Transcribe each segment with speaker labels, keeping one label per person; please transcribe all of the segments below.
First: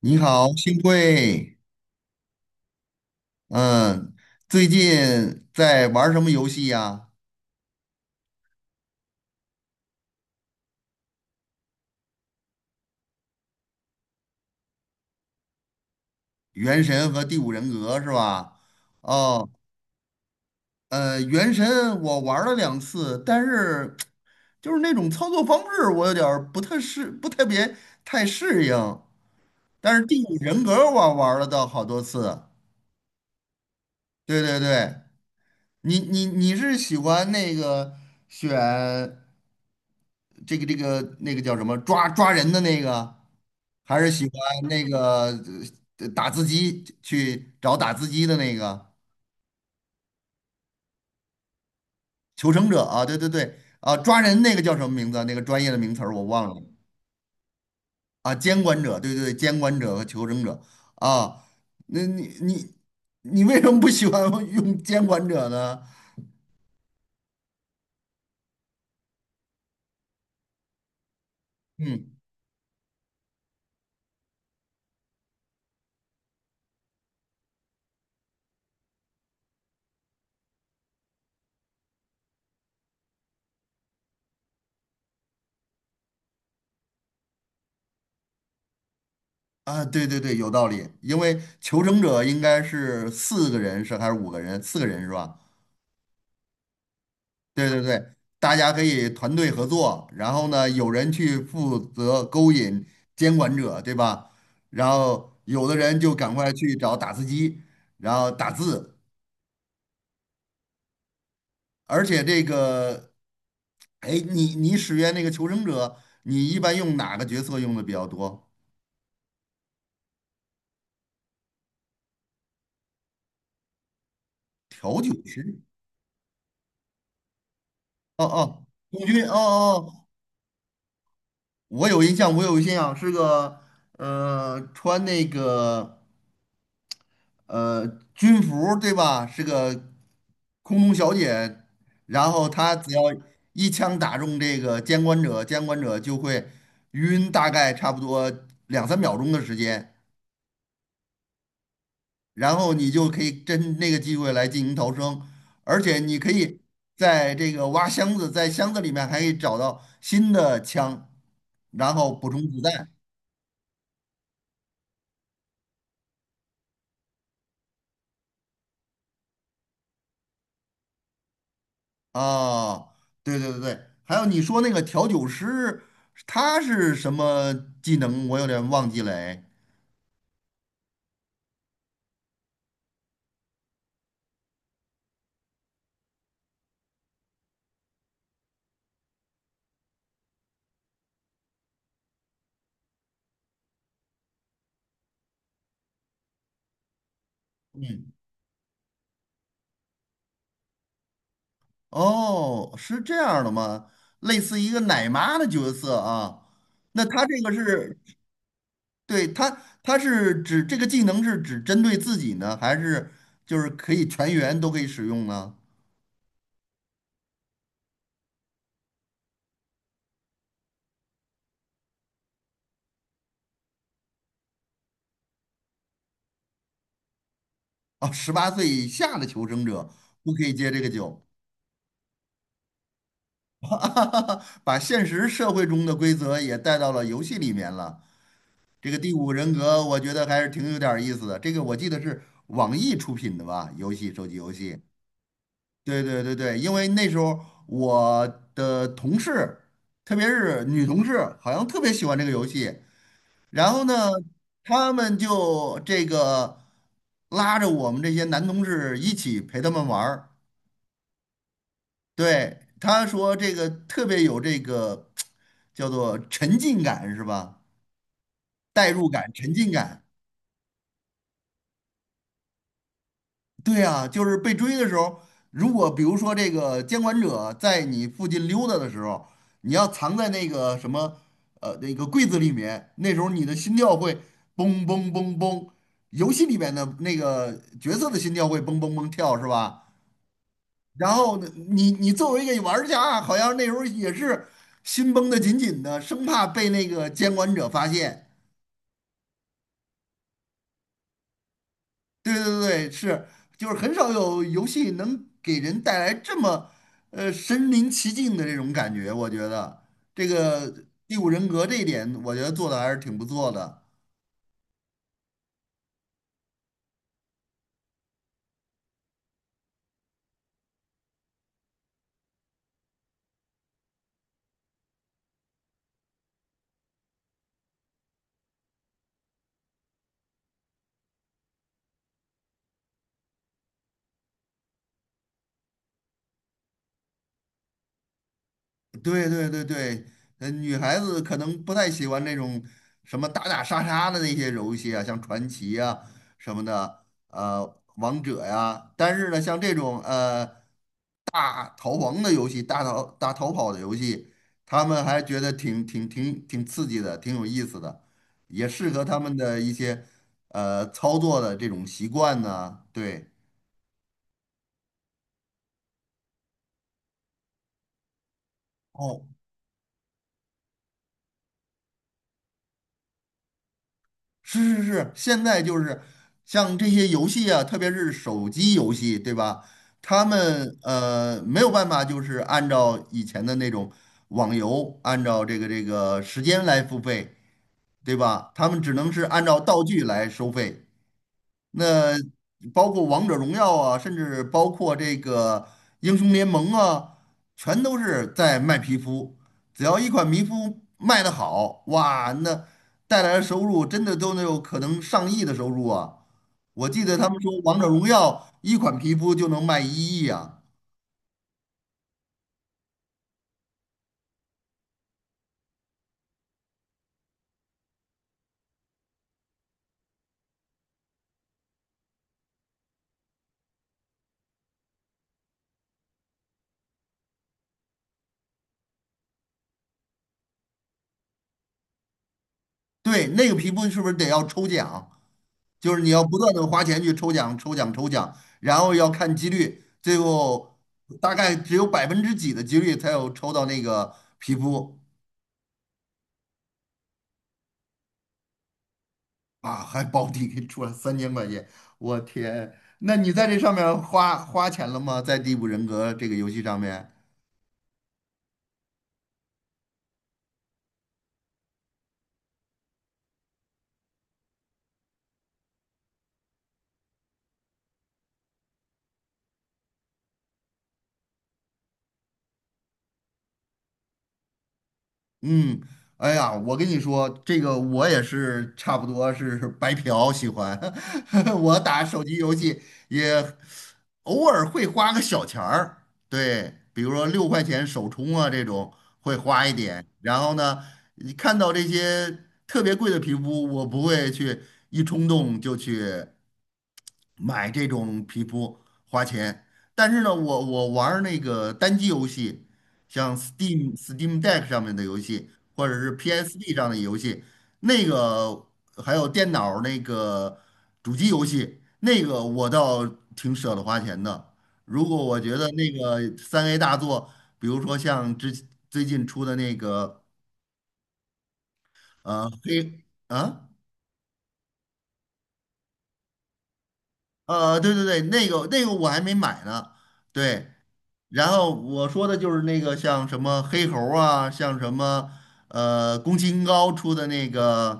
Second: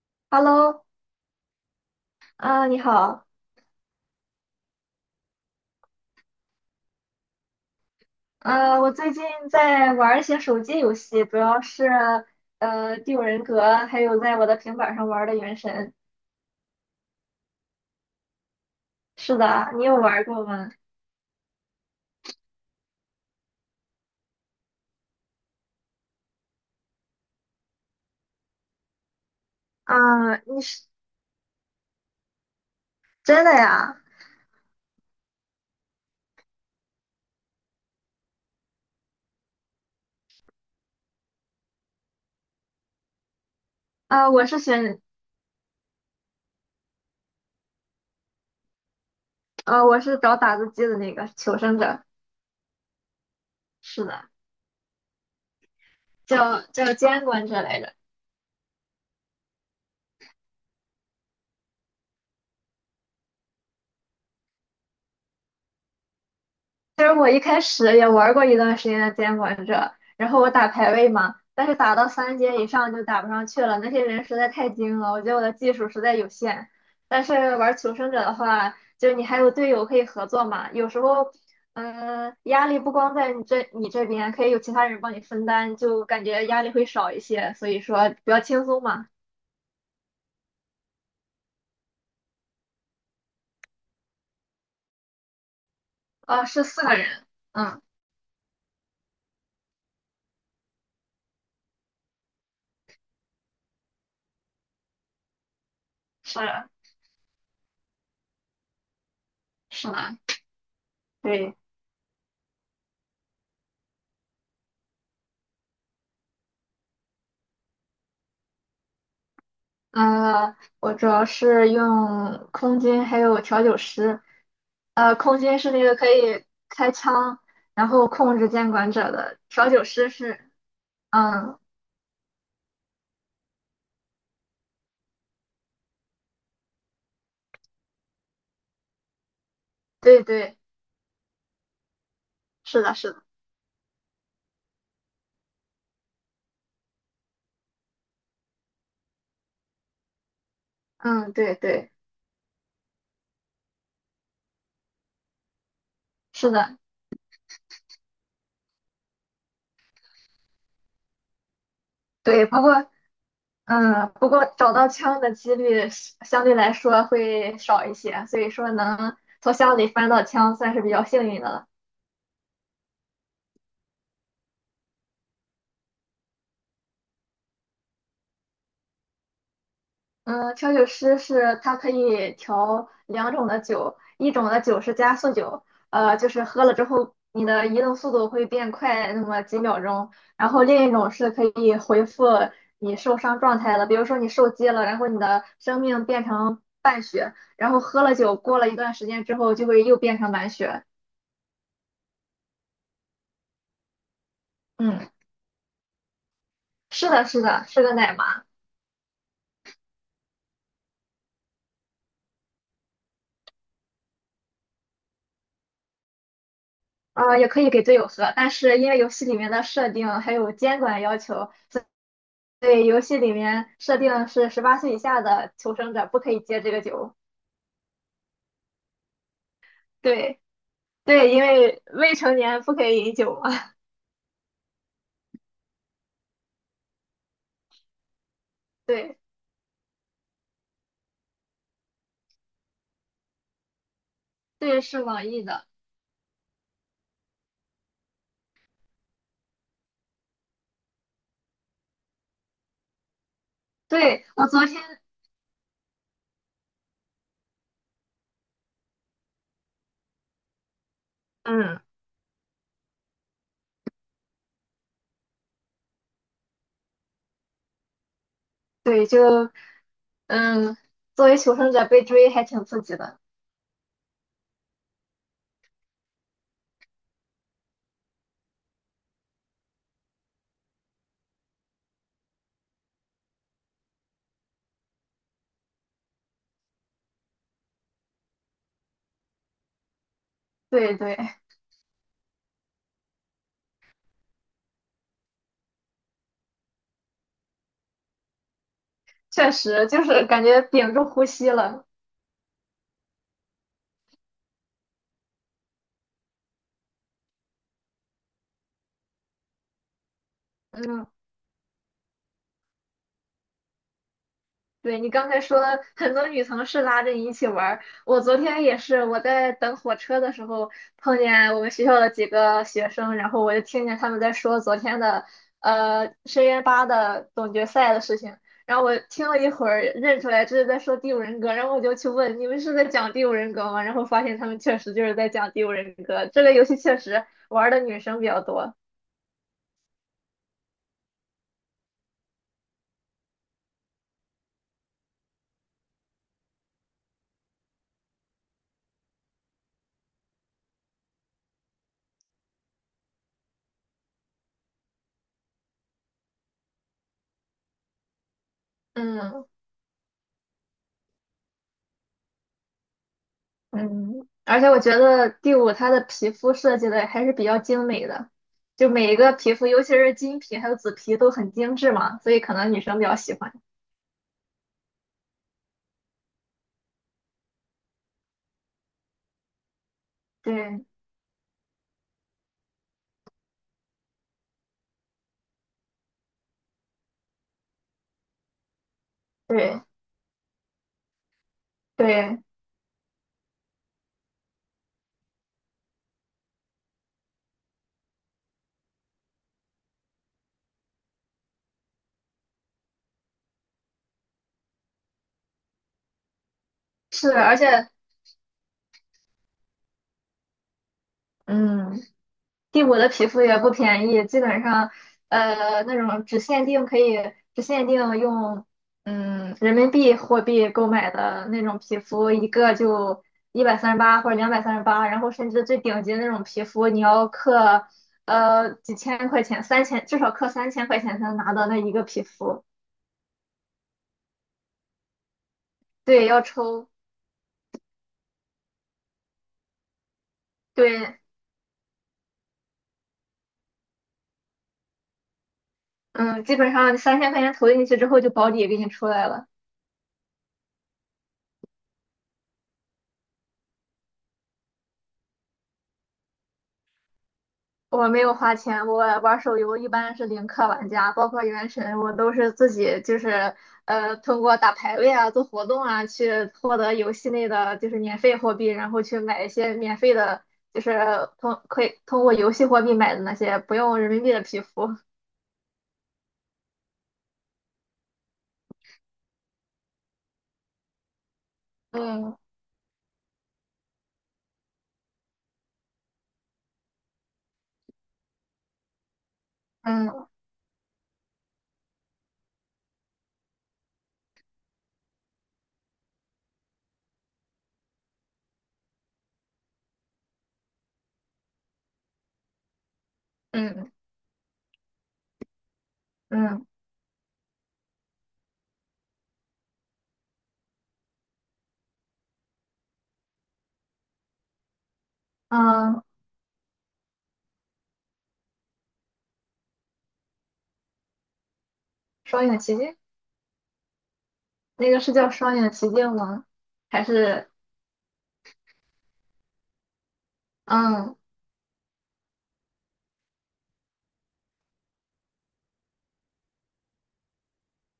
Speaker 1: 你好，幸
Speaker 2: Hello，
Speaker 1: 会。
Speaker 2: 啊、你好。
Speaker 1: 嗯，最近在玩儿什么游戏呀？
Speaker 2: 啊，我最近在玩一些手机游戏，主要是《第五人格》，还有在我的平板上玩的《原神》。
Speaker 1: 《原神》和《第五人格》是吧？
Speaker 2: 是
Speaker 1: 哦，
Speaker 2: 的，你有玩过吗？
Speaker 1: 《原神》我玩儿了两次，但是就是那种操作方式，我有点儿不太适，不特别太适应。但是《第五
Speaker 2: 啊、你
Speaker 1: 人格》
Speaker 2: 是
Speaker 1: 我玩儿了倒好多次。
Speaker 2: 真的呀？
Speaker 1: 对对对，你是喜欢那个选那个叫什么抓人的那个？还是喜
Speaker 2: 啊、我是
Speaker 1: 欢那
Speaker 2: 选，
Speaker 1: 个打字机的那个
Speaker 2: 啊，我是找打字机的那个求生者，
Speaker 1: 求生者啊？对对对，啊，
Speaker 2: 是
Speaker 1: 抓
Speaker 2: 的，
Speaker 1: 人那个叫什么名字啊？那个专业的名词儿我忘
Speaker 2: 叫
Speaker 1: 了
Speaker 2: 叫监管者来着。
Speaker 1: 啊。监管者，对对对，监管者和求生者啊。那你为什么不喜欢 用监管者呢？
Speaker 2: 其实我一开始也玩过一段时间的监管者，然后我打排位嘛，但是打到
Speaker 1: 嗯
Speaker 2: 三阶以上就打不上去了，那些人实在太精了，我觉得我的技术实在有限。但是玩求生者的话，就你还有队友可以合作嘛，有时候，嗯、压力不光在你这边，可以有其他人帮你分担，就感觉压力会少一些，所以说比较轻松嘛。
Speaker 1: 啊，对对对，有道理。因为求生者应该是四个人是还是五个人？四个人是吧？
Speaker 2: 啊，是四个人。
Speaker 1: 对
Speaker 2: 嗯，
Speaker 1: 对对，大家可以团队合作，然后呢，有人去负责勾引监管者，对吧？然后有的人就赶
Speaker 2: 是
Speaker 1: 快去找打字机，然后打字，
Speaker 2: 是的，对。
Speaker 1: 而且这个，哎，你使用那个求生者，你一般用哪个角色用的比较多？
Speaker 2: 我主要是用空军还有调酒师。
Speaker 1: 调酒
Speaker 2: 空军
Speaker 1: 师？
Speaker 2: 是那个可以开枪，然后
Speaker 1: 哦
Speaker 2: 控制
Speaker 1: 哦，
Speaker 2: 监管
Speaker 1: 空
Speaker 2: 者
Speaker 1: 军？哦
Speaker 2: 的，
Speaker 1: 哦，
Speaker 2: 调酒
Speaker 1: 哦
Speaker 2: 师是，嗯，
Speaker 1: 我有印象，是个穿那个。呃，军服对吧？是个
Speaker 2: 对对，
Speaker 1: 空中小姐，然后她
Speaker 2: 是
Speaker 1: 只
Speaker 2: 的，
Speaker 1: 要
Speaker 2: 是的。
Speaker 1: 一枪打中这个监管者，监管者就会晕，大概差不多两三秒钟的时间，
Speaker 2: 嗯，对对，
Speaker 1: 然后你就可以趁那个机会来进行逃生，而且你可
Speaker 2: 是
Speaker 1: 以
Speaker 2: 的，
Speaker 1: 在这个挖箱子，在箱子里面还可以找到新的枪，然后补充
Speaker 2: 对。
Speaker 1: 子
Speaker 2: 不
Speaker 1: 弹。
Speaker 2: 过，嗯，不过找到枪的几率是相对来说会少一些，所以说能从箱里翻到枪算是比较幸运的了。
Speaker 1: 啊，对对对对，还有你说那个调酒师，他是什么技能？我有点忘记了哎
Speaker 2: 嗯，调酒师是他可以调两种的酒，一种的酒是加速酒。就是喝了之后你的移动速度会变快那么几秒钟，然后另一种是可以恢复你受伤状态的，比如说你受击了，然后你的生命变成半血，然后喝
Speaker 1: 嗯，
Speaker 2: 了酒过了一段时间之后就会又变成满血。
Speaker 1: 哦，是这样的吗？类似一个奶
Speaker 2: 嗯，
Speaker 1: 妈的角色啊。那
Speaker 2: 是
Speaker 1: 他
Speaker 2: 的，
Speaker 1: 这
Speaker 2: 是
Speaker 1: 个
Speaker 2: 的，是个
Speaker 1: 是，
Speaker 2: 奶妈。
Speaker 1: 对，他是指这个技能是只针对自己呢，还是就是可以全员都可以使用呢？
Speaker 2: 啊，也可以给队友喝，但是因为游戏里面的设定还有监管要求。对，游戏里面设定是18岁以下的求生者不可以接这个酒。
Speaker 1: 啊，十八岁以下的求生者不
Speaker 2: 对
Speaker 1: 可以接这个酒，
Speaker 2: 对，因为未成年不可以饮酒嘛。
Speaker 1: 把现实社会中的规则也带到了游戏里面了。这个第
Speaker 2: 对
Speaker 1: 五人格，我觉得还是挺有点儿意思的。这个我记得是网易出品的吧，游戏，手机游
Speaker 2: 对，
Speaker 1: 戏。
Speaker 2: 是网易的。
Speaker 1: 对对对对，因为那时候我的同事，特别是女同事，好像特别喜欢这个游戏。然后呢，
Speaker 2: 对，我昨天
Speaker 1: 他们就这个拉着我们这些男同事一起陪他们玩儿。
Speaker 2: 嗯，
Speaker 1: 对，他说这个特别有这个 叫做沉浸感是吧？代
Speaker 2: 对，
Speaker 1: 入感、
Speaker 2: 就
Speaker 1: 沉浸感。
Speaker 2: 嗯，作为求生者被追还挺刺激的。
Speaker 1: 对啊，就是被追的时候，如果比如说这个监管者在你附近溜达的时候，你要藏在那个什么那个柜子里面，那时候你的心跳会嘣嘣嘣嘣，游戏里面的那个角色的心跳会嘣嘣嘣跳是吧？
Speaker 2: 对
Speaker 1: 然
Speaker 2: 对，
Speaker 1: 后呢，你作为一个玩家，好像那时候也是心绷得紧紧的，生怕被那个监管者发现。
Speaker 2: 确实就是感觉屏住呼吸了。
Speaker 1: 对对对，是，就是很少有游戏能给人带来这么，身临其境的这种感觉。我觉得这个
Speaker 2: 嗯。
Speaker 1: 《第五人格》这一点，我觉得做的还是挺不错的。
Speaker 2: 对你刚才说很多女同事拉着你一起玩儿，我昨天也是，我在等火车的时候碰见我们学校的几个学生，然后我就听见他们在说昨天的深渊八的总决赛的事情，然后我听了一会儿认出来这是在说第五人格，然后我就去问你们是在讲第五人格吗？然后发现他们确实就是在讲第五人格，这个游戏确实玩儿的女生比较多。
Speaker 1: 对对对对，女孩子可能不太喜欢那种什么打打杀杀的那些游戏啊，像传奇啊什么的，王者呀、但是呢，像这种大逃亡的游戏、大逃跑的游戏，他们还觉得挺刺激的，挺有意思的，也适合他们
Speaker 2: 嗯。
Speaker 1: 的一些操作的这种习惯呢。对，
Speaker 2: 嗯，而且我觉得第五它的皮肤设计的还是比较精美的，就每一
Speaker 1: 哦，
Speaker 2: 个皮肤，尤其是金皮还有紫皮都很精致嘛，所以可能女生比较喜欢。
Speaker 1: 是是是，现在就是像这些游戏啊，特别是手机游戏，对吧？他们
Speaker 2: 对
Speaker 1: 没有办法，就是按照以前的那种网游，按照这个时间来付费，对吧？他们只能是按照
Speaker 2: 对
Speaker 1: 道具来收费。那
Speaker 2: 对，
Speaker 1: 包括王者荣耀啊，甚至包括这个英雄联盟啊，全都是在卖皮肤。只要一款皮肤卖得好，哇，那带来的收入真的都能有可能上亿的收入啊！我记得他
Speaker 2: 是，
Speaker 1: 们说
Speaker 2: 而且
Speaker 1: 王者荣耀一款皮肤就能卖一亿啊。
Speaker 2: 嗯，第五的皮肤也不便宜，基本上，那种只限定用，嗯，人民币货币购买的那种皮肤，一个就138或者238，然后甚至最顶级的那种皮肤，你要克，几千块钱，三千至少克三千块钱才能拿到那一个皮肤。
Speaker 1: 对，那个皮肤是不是得要抽奖？就是你要
Speaker 2: 对，
Speaker 1: 不
Speaker 2: 要
Speaker 1: 断的花
Speaker 2: 抽，
Speaker 1: 钱去抽奖，然后要看几率，最后
Speaker 2: 对。
Speaker 1: 大概只有百分之几的几率才有抽到那个皮肤
Speaker 2: 嗯，基本上三千块钱投进去之后就保底给你出来了。
Speaker 1: 啊，还保底给出了三千块钱，我天！那你在这上面花钱了吗？在《第五人格》这个游戏上面？
Speaker 2: 我没有花钱，我玩手游一般是零氪玩家，包括原神，我都是自己就是通过打排位啊、做活动啊，去获得游戏内的就是免费货币，然后去买一些免费的，就是通可以通过游戏货币买的那些不用人民币的皮肤。
Speaker 1: 嗯，哎呀，我跟你说，这个我也是差不多是白嫖喜欢 我打手机
Speaker 2: 嗯
Speaker 1: 游戏也偶尔会花个小钱儿，对，比如说六块钱首充啊这种会花一点，
Speaker 2: 嗯
Speaker 1: 然后呢，你看到这些特别贵的皮肤，我不会去一冲动就去。买这种皮肤花钱，但是呢，我玩儿那个单机游戏，像
Speaker 2: 嗯
Speaker 1: Steam、Steam Deck 上面的游戏，或者是
Speaker 2: 嗯
Speaker 1: PSP 上的游戏，那个还有电脑儿那个主机游戏，那个我倒挺舍得花钱的。如果我觉得那
Speaker 2: 嗯，
Speaker 1: 个三 A 大作，比如说像之最近出的那个
Speaker 2: 双
Speaker 1: 呃
Speaker 2: 影奇境，
Speaker 1: 黑啊
Speaker 2: 那个是叫双影奇境吗？还是
Speaker 1: 对对对，那个那个我还没买呢，对。
Speaker 2: 嗯
Speaker 1: 然后我说的就是那个像什么黑猴儿啊，像什么宫崎英高出的那个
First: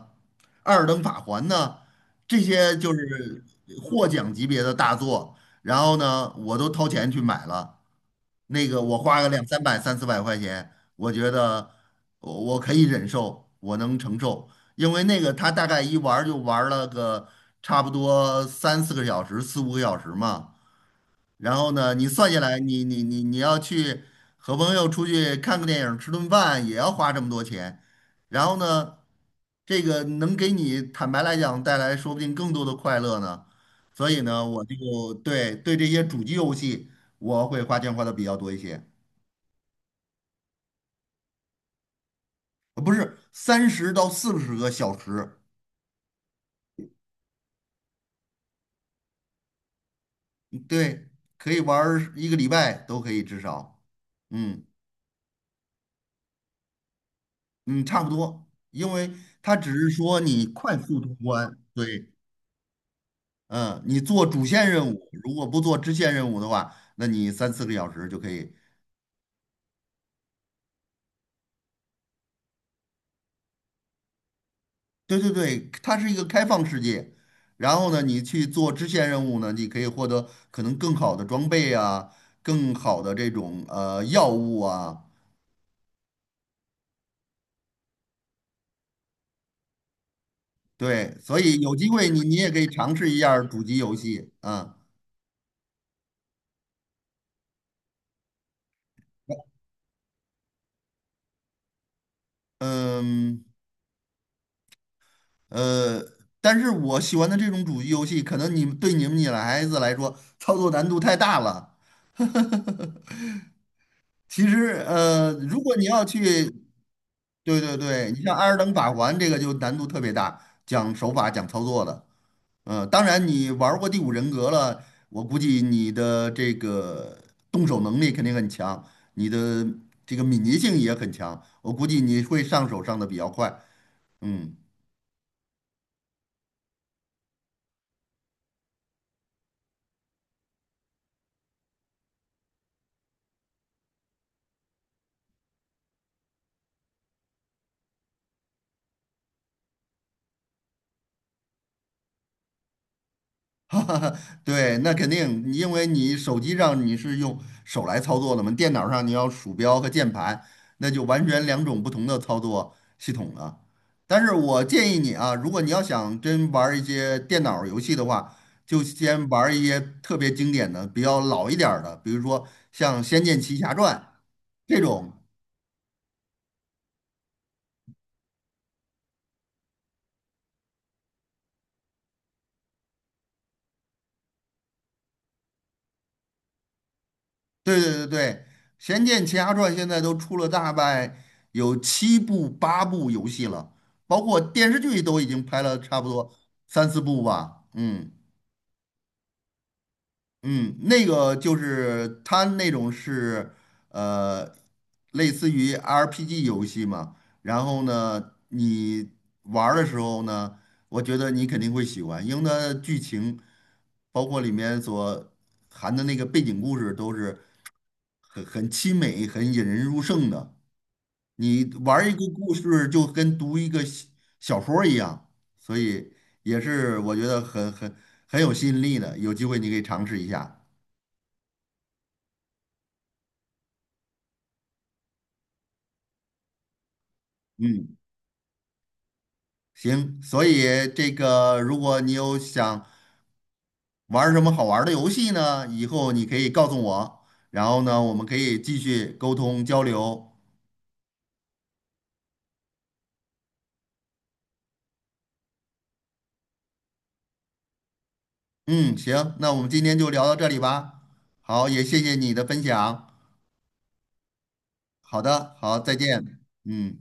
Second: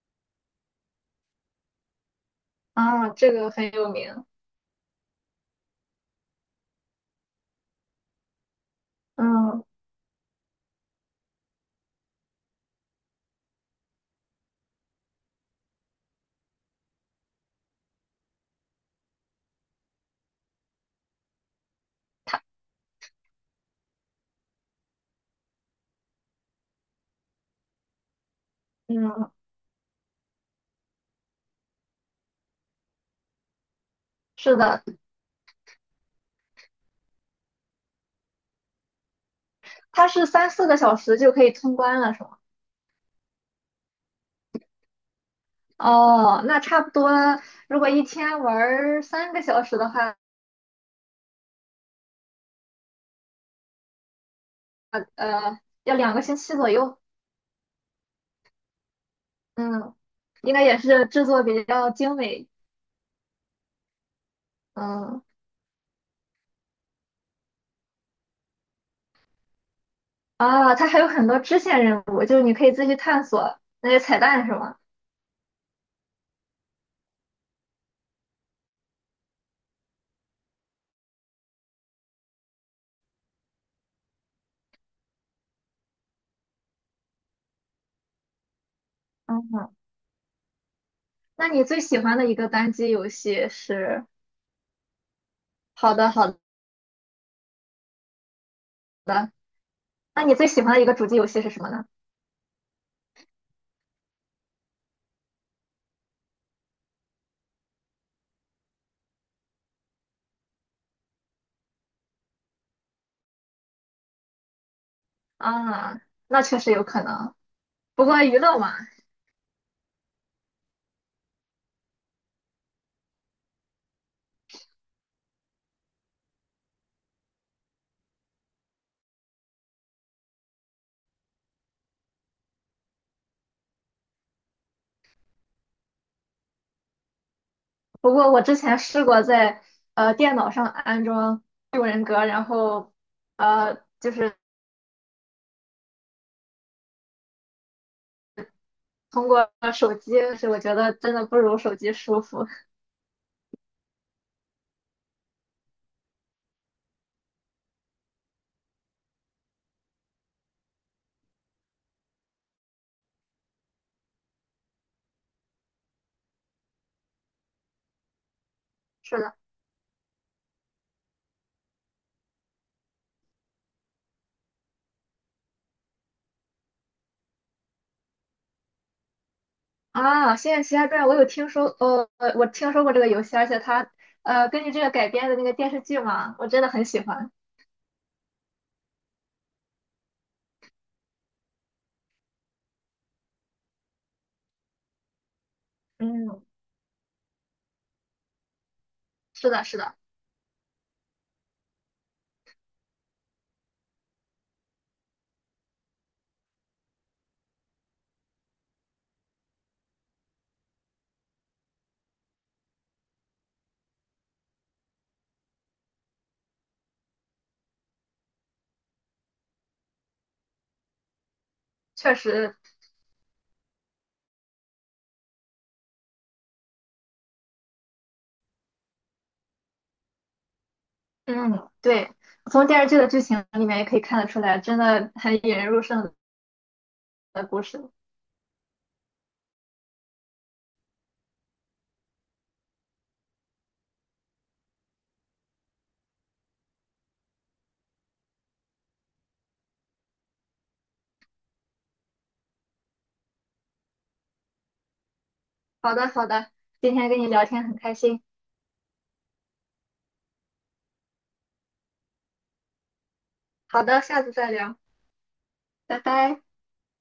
Speaker 1: 《二等法环》呢，这些就
Speaker 2: 啊，这
Speaker 1: 是
Speaker 2: 个很有
Speaker 1: 获
Speaker 2: 名。
Speaker 1: 奖级别的大作。然后呢，我都掏钱去买了，那个我花个两三
Speaker 2: 嗯
Speaker 1: 百、三四百块钱，我觉得我可以忍受，我能承受，因为那个他大概一玩儿就玩儿了个差不多三四个小时、四五个小时嘛。然后呢，你算下来，你要去和朋友出去看个电影儿、吃顿饭，也要花这么多钱。然后呢，
Speaker 2: 嗯，
Speaker 1: 这个能给你坦白来讲带来说不定更多的快乐呢。所以呢，
Speaker 2: 是
Speaker 1: 我
Speaker 2: 的，
Speaker 1: 就对这些主机游戏，我会花钱花的比较多一些，
Speaker 2: 它是三四个小时就可以通关了，是吗？
Speaker 1: 不是三十到四十个小时，
Speaker 2: 哦，那差不多，如果一天玩儿3个小时的话，
Speaker 1: 嗯对，可以玩儿一个礼拜都可以至少，嗯
Speaker 2: 呃，要2个星期左右。
Speaker 1: 嗯，差不多，因为它只是
Speaker 2: 嗯，
Speaker 1: 说你
Speaker 2: 应该
Speaker 1: 快
Speaker 2: 也
Speaker 1: 速
Speaker 2: 是
Speaker 1: 通
Speaker 2: 制作
Speaker 1: 关。
Speaker 2: 比较
Speaker 1: 对，
Speaker 2: 精美。
Speaker 1: 嗯，你做主线任务，
Speaker 2: 嗯，
Speaker 1: 如果不做支线任务的话，那你三四个小时就可以。
Speaker 2: 啊，它还有很多支线任务，就是你可以自己探索那些彩蛋，是吗？
Speaker 1: 对对对，它是一个开放世界。然后呢，你去做支线任务呢，你可以获得可能更好的装备啊，更好的这种药物啊。
Speaker 2: 嗯，
Speaker 1: 对，所
Speaker 2: 那
Speaker 1: 以
Speaker 2: 你
Speaker 1: 有
Speaker 2: 最
Speaker 1: 机
Speaker 2: 喜
Speaker 1: 会
Speaker 2: 欢
Speaker 1: 你
Speaker 2: 的
Speaker 1: 你
Speaker 2: 一个
Speaker 1: 也可以
Speaker 2: 单机
Speaker 1: 尝试
Speaker 2: 游
Speaker 1: 一下儿
Speaker 2: 戏
Speaker 1: 主机游
Speaker 2: 是？
Speaker 1: 戏啊。
Speaker 2: 好的，好的。那你最喜欢的一个主机游戏是什么呢？
Speaker 1: 嗯呃，但是我喜欢的这种主机游戏，可能你们女孩子来说操作难度太大了。其实，如果你
Speaker 2: 啊，
Speaker 1: 要
Speaker 2: 那
Speaker 1: 去，
Speaker 2: 确实有可能。
Speaker 1: 对对
Speaker 2: 不
Speaker 1: 对，你
Speaker 2: 过
Speaker 1: 像
Speaker 2: 娱
Speaker 1: 《艾尔
Speaker 2: 乐
Speaker 1: 登
Speaker 2: 嘛。
Speaker 1: 法环》这个就难度特别大，讲手法、讲操作的。嗯，当然你玩儿过《第五人格》了，我估计你的这个动手能力肯定很强，你的这个敏捷性也很强，我估计你会上手上的比较快。嗯，
Speaker 2: 不过我之前试过在电脑上安装六人格，然后就是通过手机，是我觉得真的不如手机舒服。
Speaker 1: 哈哈，哈，对，那肯定，因为你手机上你是用手来操作的嘛，电脑上你要鼠标和键盘，那就完全两种不同的操作系统了。但是我建议你啊，如果你要想真玩儿一些电脑游戏的话，就
Speaker 2: 是
Speaker 1: 先
Speaker 2: 的。
Speaker 1: 玩儿一些特别经典的、比较老一点儿的，比如说像《仙剑奇侠传》这种，
Speaker 2: 啊，《仙剑奇侠传》我有听说。我听说过这个游戏，而且它根据这个改编的那个电视剧嘛，我真的很喜欢。
Speaker 1: 对对对对，《仙剑奇侠传》现在都出了大概有七部八部游戏了，包括电视剧都已经拍了差不多
Speaker 2: 嗯，
Speaker 1: 三四部吧。嗯
Speaker 2: 是的，是的，
Speaker 1: 嗯，那个就是它那种是呃类似于 RPG 游戏嘛，然后呢你玩儿的时候呢，我觉得你肯定会喜欢，因为它剧情包括里面所含的那个背景故事都是。很凄美、很引人入胜的。你玩
Speaker 2: 确
Speaker 1: 一个故
Speaker 2: 实。
Speaker 1: 事，就跟读一个小说儿一样，所以也是我觉得很有吸引力的。有机会你可以尝试一下。
Speaker 2: 嗯，对，从电视剧的剧情里面也可以看得出来，真的很引人入胜的故事。
Speaker 1: 嗯，行。所以这个，如果你有想玩儿什么好玩儿的游戏呢，以后你可以告诉我，然后呢，我们可以继续沟通交流。
Speaker 2: 好的，好的，今天跟你聊天很开心。
Speaker 1: 嗯，行，那我们今天就聊到这里吧。好，也谢谢你的分享。
Speaker 2: 好的，下次再聊，
Speaker 1: 好的，好，再
Speaker 2: 拜
Speaker 1: 见。
Speaker 2: 拜。
Speaker 1: 嗯。